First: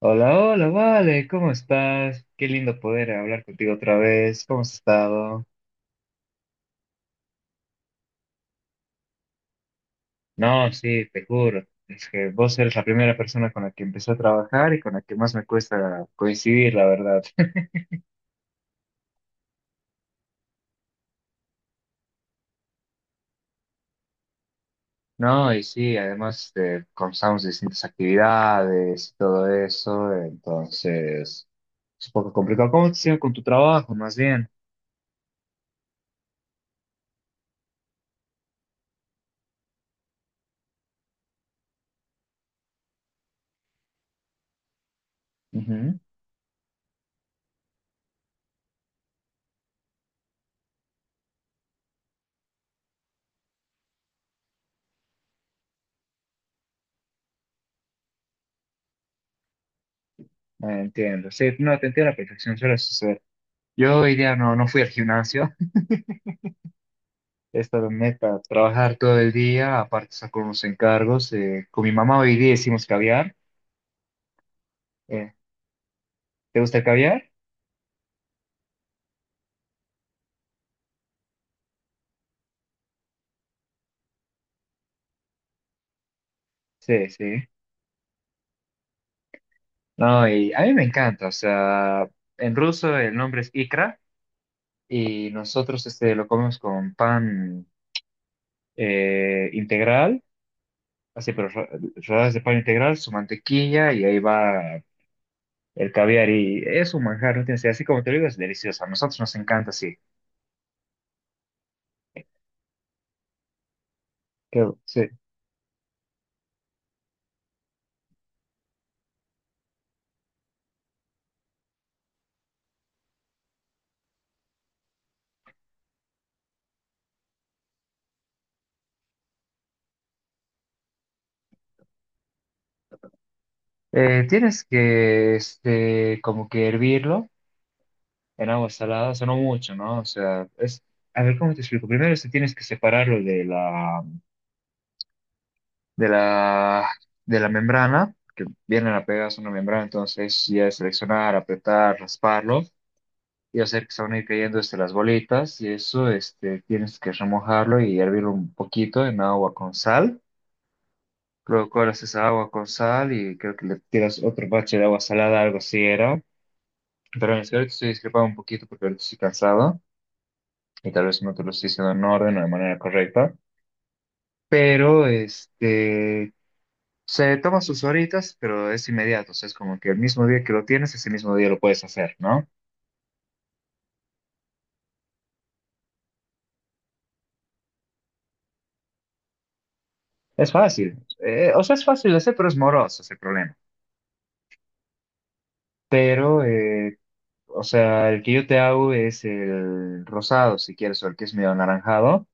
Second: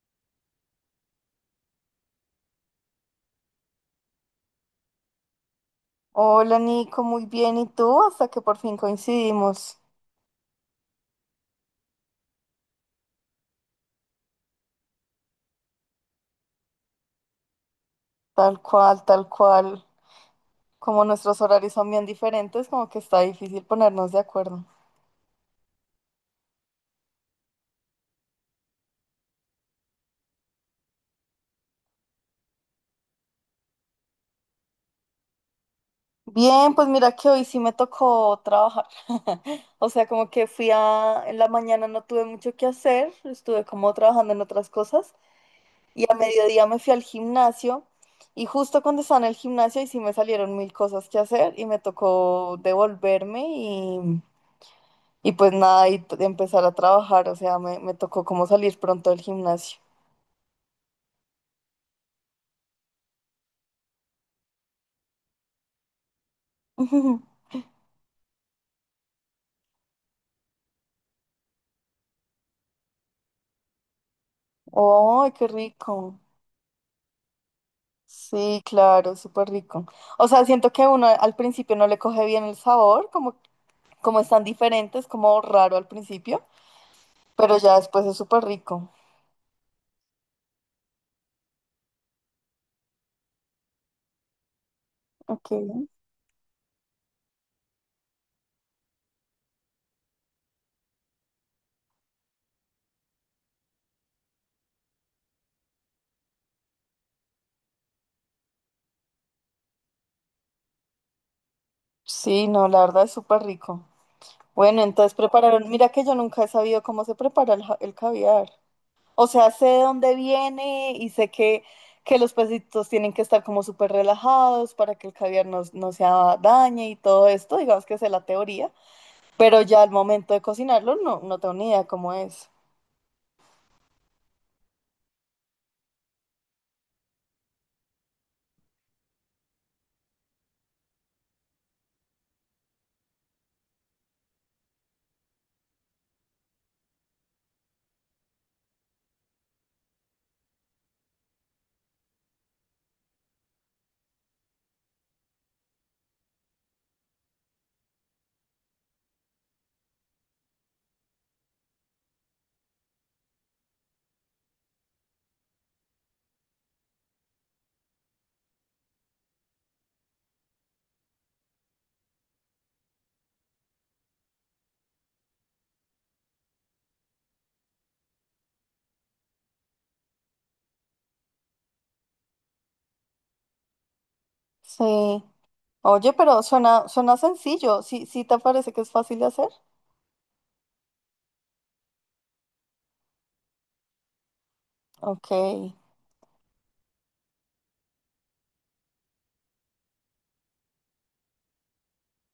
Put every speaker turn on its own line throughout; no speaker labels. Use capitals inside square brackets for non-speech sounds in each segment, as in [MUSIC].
Hola, hola, vale, ¿cómo estás? Qué lindo poder hablar contigo otra vez, ¿cómo has estado?
Hola Nico, muy bien. ¿Y tú? Hasta que por fin coincidimos.
No, sí, te juro, es que vos eres la primera persona con la que empecé a trabajar y con la que más me cuesta coincidir, la verdad. [LAUGHS]
Tal cual, tal cual. Como nuestros horarios son bien diferentes, como que está difícil ponernos de acuerdo.
No, y sí, además comenzamos distintas actividades y todo eso, entonces es un poco complicado. ¿Cómo te sigue con tu trabajo, más bien?
Bien, pues mira que hoy sí me tocó trabajar. [LAUGHS] O sea, como que fui a... En la mañana no tuve mucho que hacer, estuve como trabajando en otras cosas.
Ujú.
Y a mediodía me fui al gimnasio. Y justo cuando estaba en el gimnasio, y sí me salieron mil cosas que hacer y me tocó devolverme. Y pues nada, y empezar a trabajar, o sea, me tocó como salir pronto del gimnasio.
Entiendo, sí, no, te entiendo a la perfección, suele suceder. Yo hoy día no fui al gimnasio.
[LAUGHS]
Es para trabajar todo el día, aparte saco con unos encargos. Con mi mamá hoy día hicimos caviar.
¡Ay,
eh,
qué rico!
¿Te gusta el caviar?
Sí, claro, súper rico. O sea, siento que uno al principio no le coge bien el sabor, como, están diferentes, como raro al principio,
Sí, sí.
pero ya después es súper rico.
No, y a mí me encanta. O sea, en ruso el nombre es ikra y
Ok.
nosotros lo comemos con pan integral, así, pero rodajas de pan integral, su mantequilla y ahí va el caviar. Y es un manjar, ¿no? Así como te lo digo, es delicioso. A nosotros nos encanta, sí.
Sí, no, la verdad es súper rico.
Qué,
Bueno,
sí.
entonces prepararon, mira que yo nunca he sabido cómo se prepara el caviar. O sea, sé de dónde viene y sé que los pesitos tienen que estar como súper relajados para que el caviar no, no se dañe y todo esto, digamos que sé la teoría, pero ya al momento de cocinarlo no, no tengo ni idea cómo es.
Tienes que, como que hervirlo en agua salada, o sea, no mucho, ¿no? O sea, a ver, ¿cómo te explico? Primero tienes que separarlo de la, de la, membrana, que viene la pegadas una membrana, entonces ya es seleccionar, apretar, rasparlo y hacer que se van a ir cayendo, las bolitas y eso, tienes que remojarlo y hervirlo un poquito en agua con sal. Luego colas esa agua con sal y creo que le tiras otro bache de agua salada, algo así era. Pero es que ahorita estoy discrepando un poquito porque ahorita estoy cansado y tal vez no te lo estoy diciendo en orden o de manera correcta. Pero se toma sus horitas, pero es inmediato. O sea, es como que el mismo día que lo tienes, ese mismo día lo puedes hacer, ¿no?
Sí. Oye, pero suena, suena sencillo. ¿Sí, sí te parece que es fácil de hacer?
Es fácil. O sea, es fácil de hacer, pero es moroso ese problema.
Ok,
Pero, o sea, el que yo te hago es el rosado, si quieres, o el que es medio anaranjado.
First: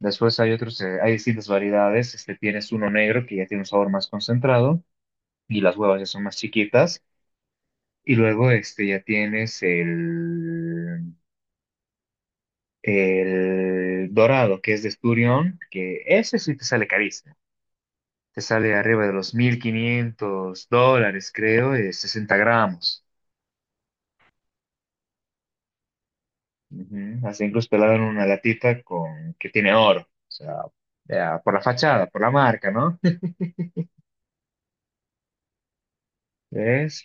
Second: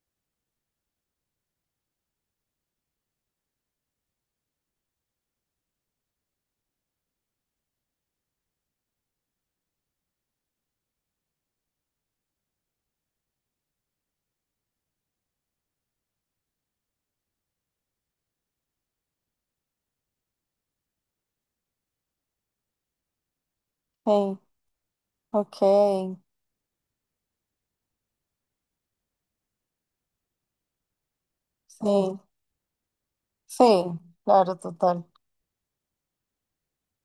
Después hay otros, hay distintas variedades. Tienes uno negro que ya tiene un sabor más concentrado y las huevas ya son más chiquitas. Y luego ya tienes el dorado, que es de esturión, que ese sí te sale carísimo. Te sale arriba de los $1.500, creo, de 60 gramos.
sí, ok,
Ujú. Hasta incluso te la dan en una latita con, que tiene oro. O sea, ya, por la fachada, por
sí,
la marca, ¿no?
sí, claro, total.
[LAUGHS] ¿Ves?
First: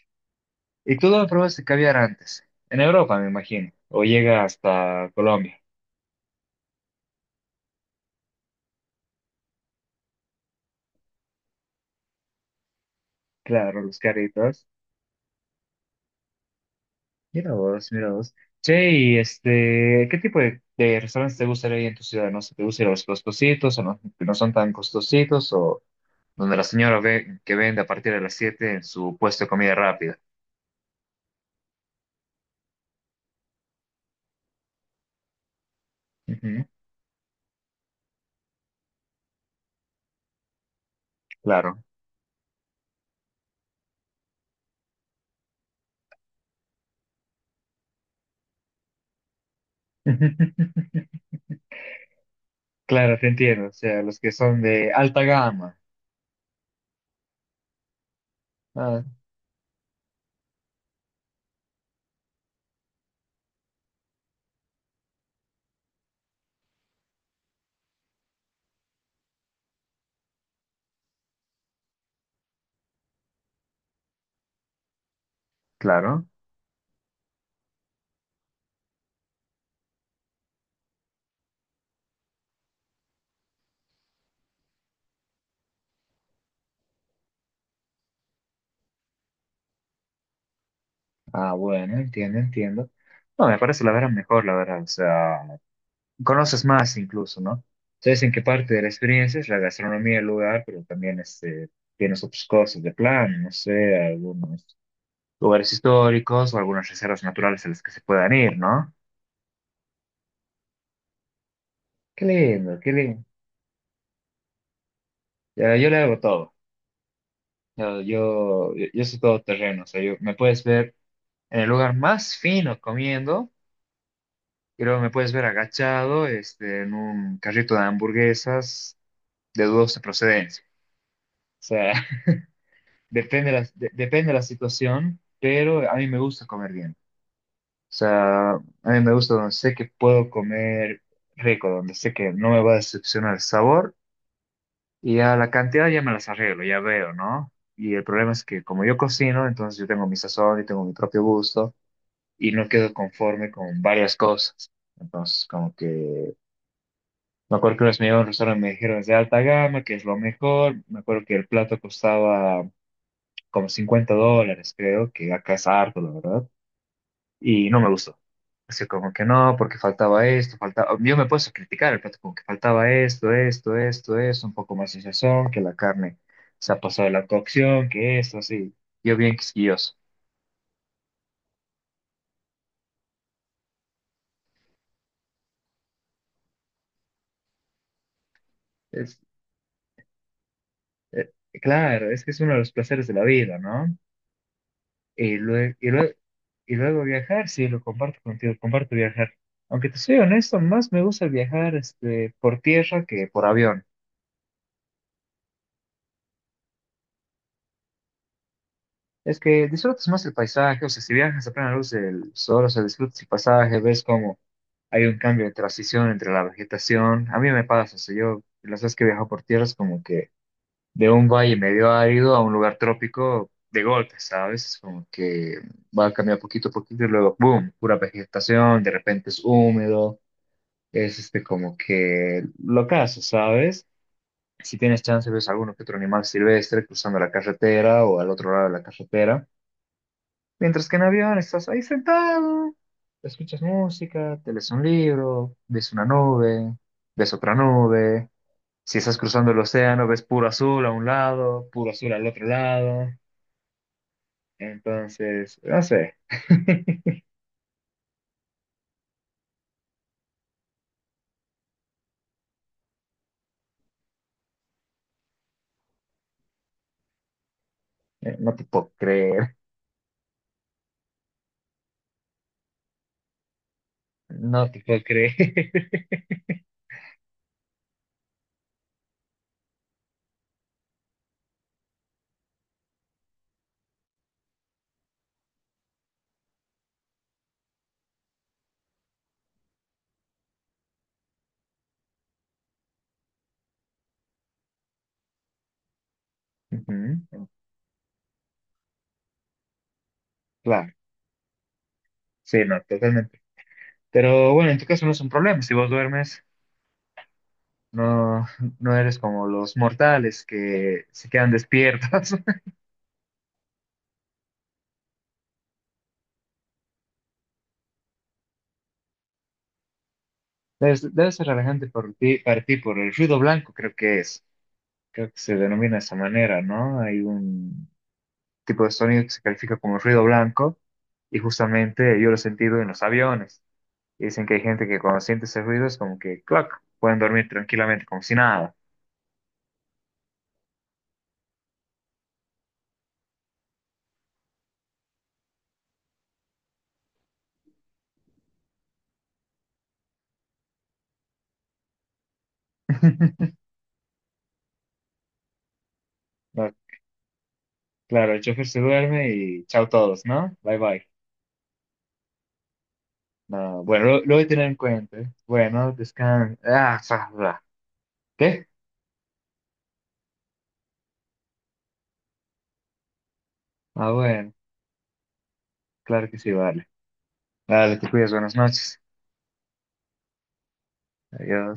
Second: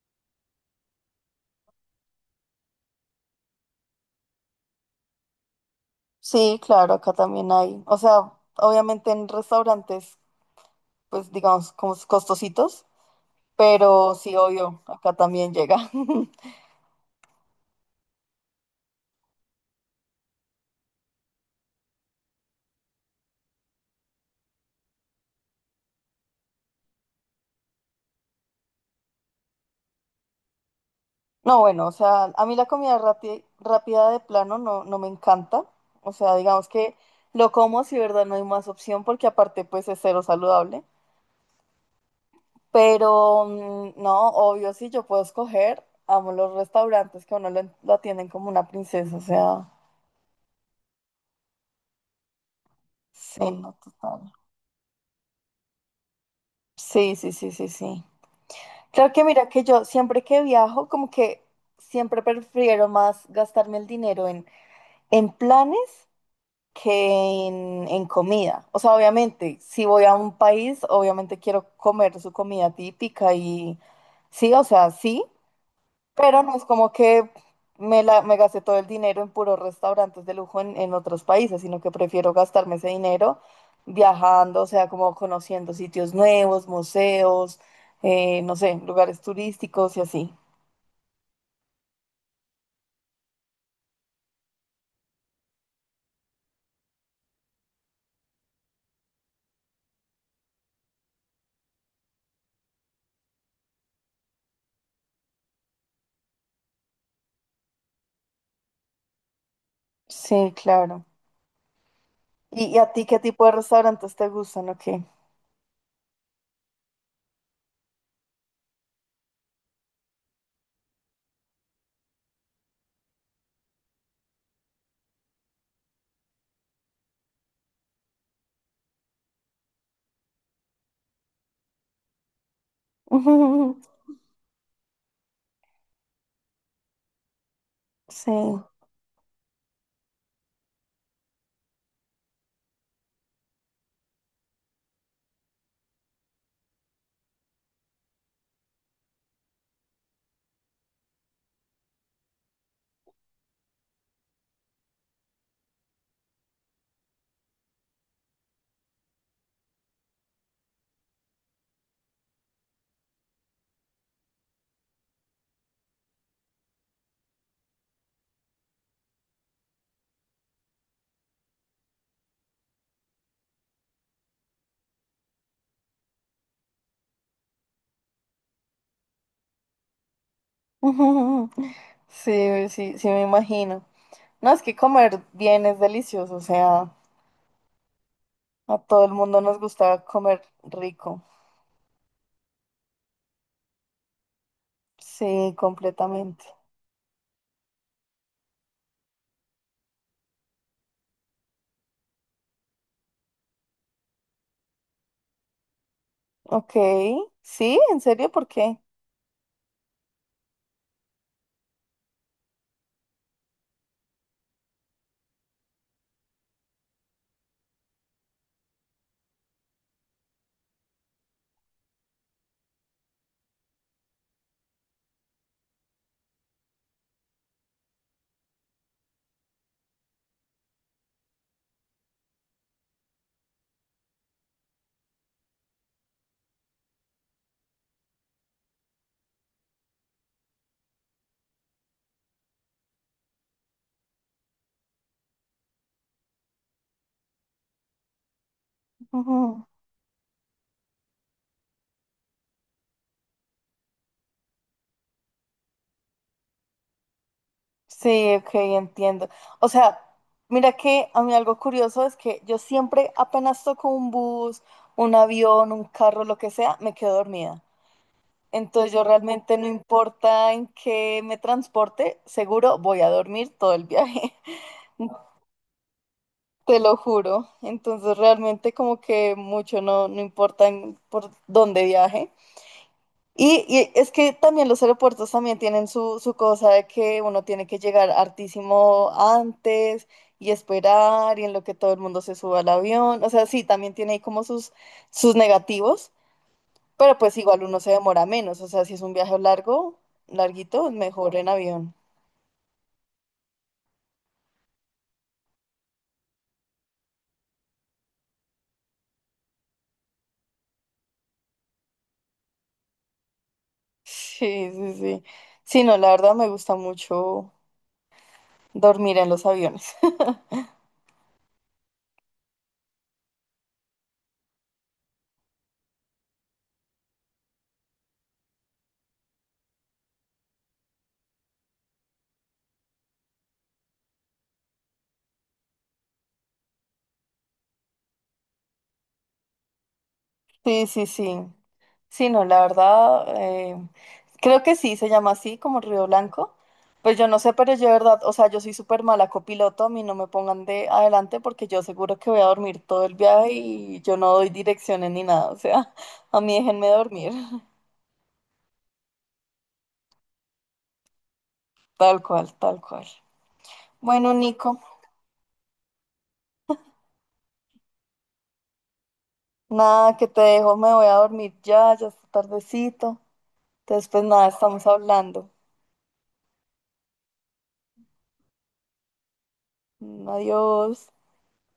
¿Y tú dónde probaste caviar antes? En Europa, me imagino. O llega hasta Colombia.
Sí, claro, acá también hay. O sea, obviamente en restaurantes, pues digamos, como costositos.
Claro, los
Pero sí,
caritos.
obvio, acá también llega. [LAUGHS]
Mira vos, mira vos. Che, y ¿qué tipo de restaurantes te gustaría ir en tu ciudad? No sé, ¿te gustaría los costositos o no, que no son tan costositos o donde la señora ve que vende a partir de las 7 en su puesto de comida rápida?
No, bueno, o sea, a mí la comida rápida de plano no, no me encanta. O sea,
Ujú,
digamos que lo como si, verdad, no hay más opción porque aparte pues es cero saludable.
claro.
Pero no, obvio, si yo puedo escoger, amo los restaurantes que a uno lo atienden como una princesa. O sea,
[LAUGHS] Claro, te
sí,
entiendo. O
no,
sea, los que
total.
son de alta gama.
Sí, sí, sí, sí, sí.
Ah,
Creo que mira que yo siempre que viajo, como que siempre prefiero más gastarme el dinero en, planes que en, comida. O sea, obviamente, si voy a un país, obviamente quiero comer su comida típica y sí, o sea, sí,
claro.
pero no es como que me gasté todo el dinero en puros restaurantes de lujo en, otros países, sino que prefiero gastarme ese dinero viajando, o sea, como conociendo sitios nuevos, museos, no sé, lugares turísticos y así.
Ah, bueno, entiendo, entiendo. No, me parece la verdad mejor, la verdad. O sea, conoces más incluso, ¿no? Sabes en qué parte de la experiencia es la gastronomía del lugar, pero también tienes otras cosas de plan, no sé, algunos lugares históricos o algunas reservas naturales a las que se puedan ir, ¿no?
Sí, claro.
Qué
¿Y,
lindo,
y
qué
a ti qué
lindo.
tipo de restaurantes te gustan o qué?
Ya, yo le hago todo. Yo soy todo terreno, o sea, yo, me puedes ver en el lugar más fino comiendo, y luego me puedes ver agachado en un carrito de hamburguesas de dudosa procedencia. Depende la, de-
[LAUGHS]
depende la situación, pero a mí me gusta comer bien. O
Sí.
sea, a mí me gusta donde sé que puedo comer rico, donde sé que no me va a decepcionar el sabor y a la cantidad ya me las arreglo, ya veo, ¿no? Y el problema es que como yo cocino, entonces yo tengo mi sazón y tengo mi propio gusto y no quedo conforme con varias cosas. Entonces, como que me acuerdo que unos me llevaron a un restaurante y me dijeron es de alta gama, que es lo mejor. Me acuerdo que el plato costaba como $50, creo, que acá es harto, la verdad, y no me gustó. Así como que no, porque faltaba esto, faltaba. Yo me puedo criticar el plato, como que faltaba esto, esto, esto, esto, un poco más de sazón, que la carne se ha pasado de la cocción, que esto, así. Yo bien quisquilloso.
[LAUGHS] Sí, sí, sí me imagino. No, es que comer bien es delicioso, o sea, a todo el
Es,
mundo nos gusta comer rico.
eh, claro, es que es uno de los placeres de la vida, ¿no? Y
Sí,
luego, y luego,
completamente.
y luego viajar, sí, lo comparto contigo, comparto viajar. Aunque te soy honesto, más me gusta viajar por tierra que por avión.
Ok, sí, ¿en serio? ¿Por qué?
Es que disfrutas más el paisaje, o sea, si viajas a plena luz del sol, o sea, disfrutas el paisaje, ves cómo hay un cambio de transición entre la vegetación. A mí me pasa, o sea, yo las veces que viajo por tierra es como que de un valle medio árido a un lugar trópico de golpe, ¿sabes? Es como que va a cambiar poquito a poquito y luego, ¡boom!, pura vegetación, de repente es húmedo, es como que lo caso, ¿sabes? Si tienes chance, ves alguno que otro animal silvestre cruzando la carretera o al otro lado de la carretera. Mientras que en avión estás ahí sentado, escuchas música, te lees un libro, ves una nube, ves otra nube. Si estás cruzando el
Ujú.
océano, ves puro azul a un lado, puro azul al otro lado. Entonces, no sé. [LAUGHS]
Sí, ok, entiendo. O sea, mira que a mí algo curioso es que yo siempre apenas toco un bus, un avión, un carro, lo que sea, me quedo dormida.
No te
Entonces
puedo
yo
creer.
realmente no importa en qué me transporte, seguro voy a dormir todo el viaje.
No te puedo
[LAUGHS]
creer.
Te lo juro. Entonces realmente como que mucho no, no importa por dónde viaje. Y es que también los aeropuertos también tienen su cosa de que uno tiene que llegar hartísimo antes y esperar y en lo que todo el mundo se suba al avión. O sea, sí, también tiene ahí como sus, negativos,
[LAUGHS]
pero pues
Ujú.
igual uno se demora menos. O sea, si es un viaje largo, larguito,
Claro,
mejor en avión. [LAUGHS]
sí, no, totalmente. Pero bueno, en tu caso no es un problema. Si vos duermes, no, no eres como los mortales que se quedan despiertos. [LAUGHS]
Sí, sí, sí. Sí, no, la verdad me gusta mucho dormir en los aviones.
Debe ser relajante para ti por el ruido blanco, creo que es. Creo que se denomina de esa manera, ¿no? Hay un tipo de sonido que se califica como ruido blanco y justamente yo lo he sentido en los aviones. Y dicen que hay gente que cuando siente ese ruido es como que, clac, pueden dormir tranquilamente como si nada.
Sí, sí, sí. Sí, no, la verdad, creo que sí, se llama así, como Río Blanco. Pues yo no sé, pero yo de verdad, o sea, yo soy súper mala copiloto, a mí no me pongan de adelante porque yo seguro que voy a dormir todo el viaje
[LAUGHS]
y yo no doy direcciones ni nada, o sea, [LAUGHS] a mí
No,
déjenme dormir, [LAUGHS]
claro, el chofer se duerme y chao todos, ¿no? Bye bye.
tal cual, tal cual.
No, bueno, lo,
Bueno,
lo voy a tener en
Nico,
cuenta. ¿Eh? Bueno, descansa. Ah, fa- fa. ¿Qué?
nada, que te dejo, me voy a dormir ya, ya está tardecito. Entonces,
Ah,
pues nada,
bueno,
estamos hablando.
claro que sí, vale. Vale, te cuidas, buenas noches.
Adiós.
Adiós.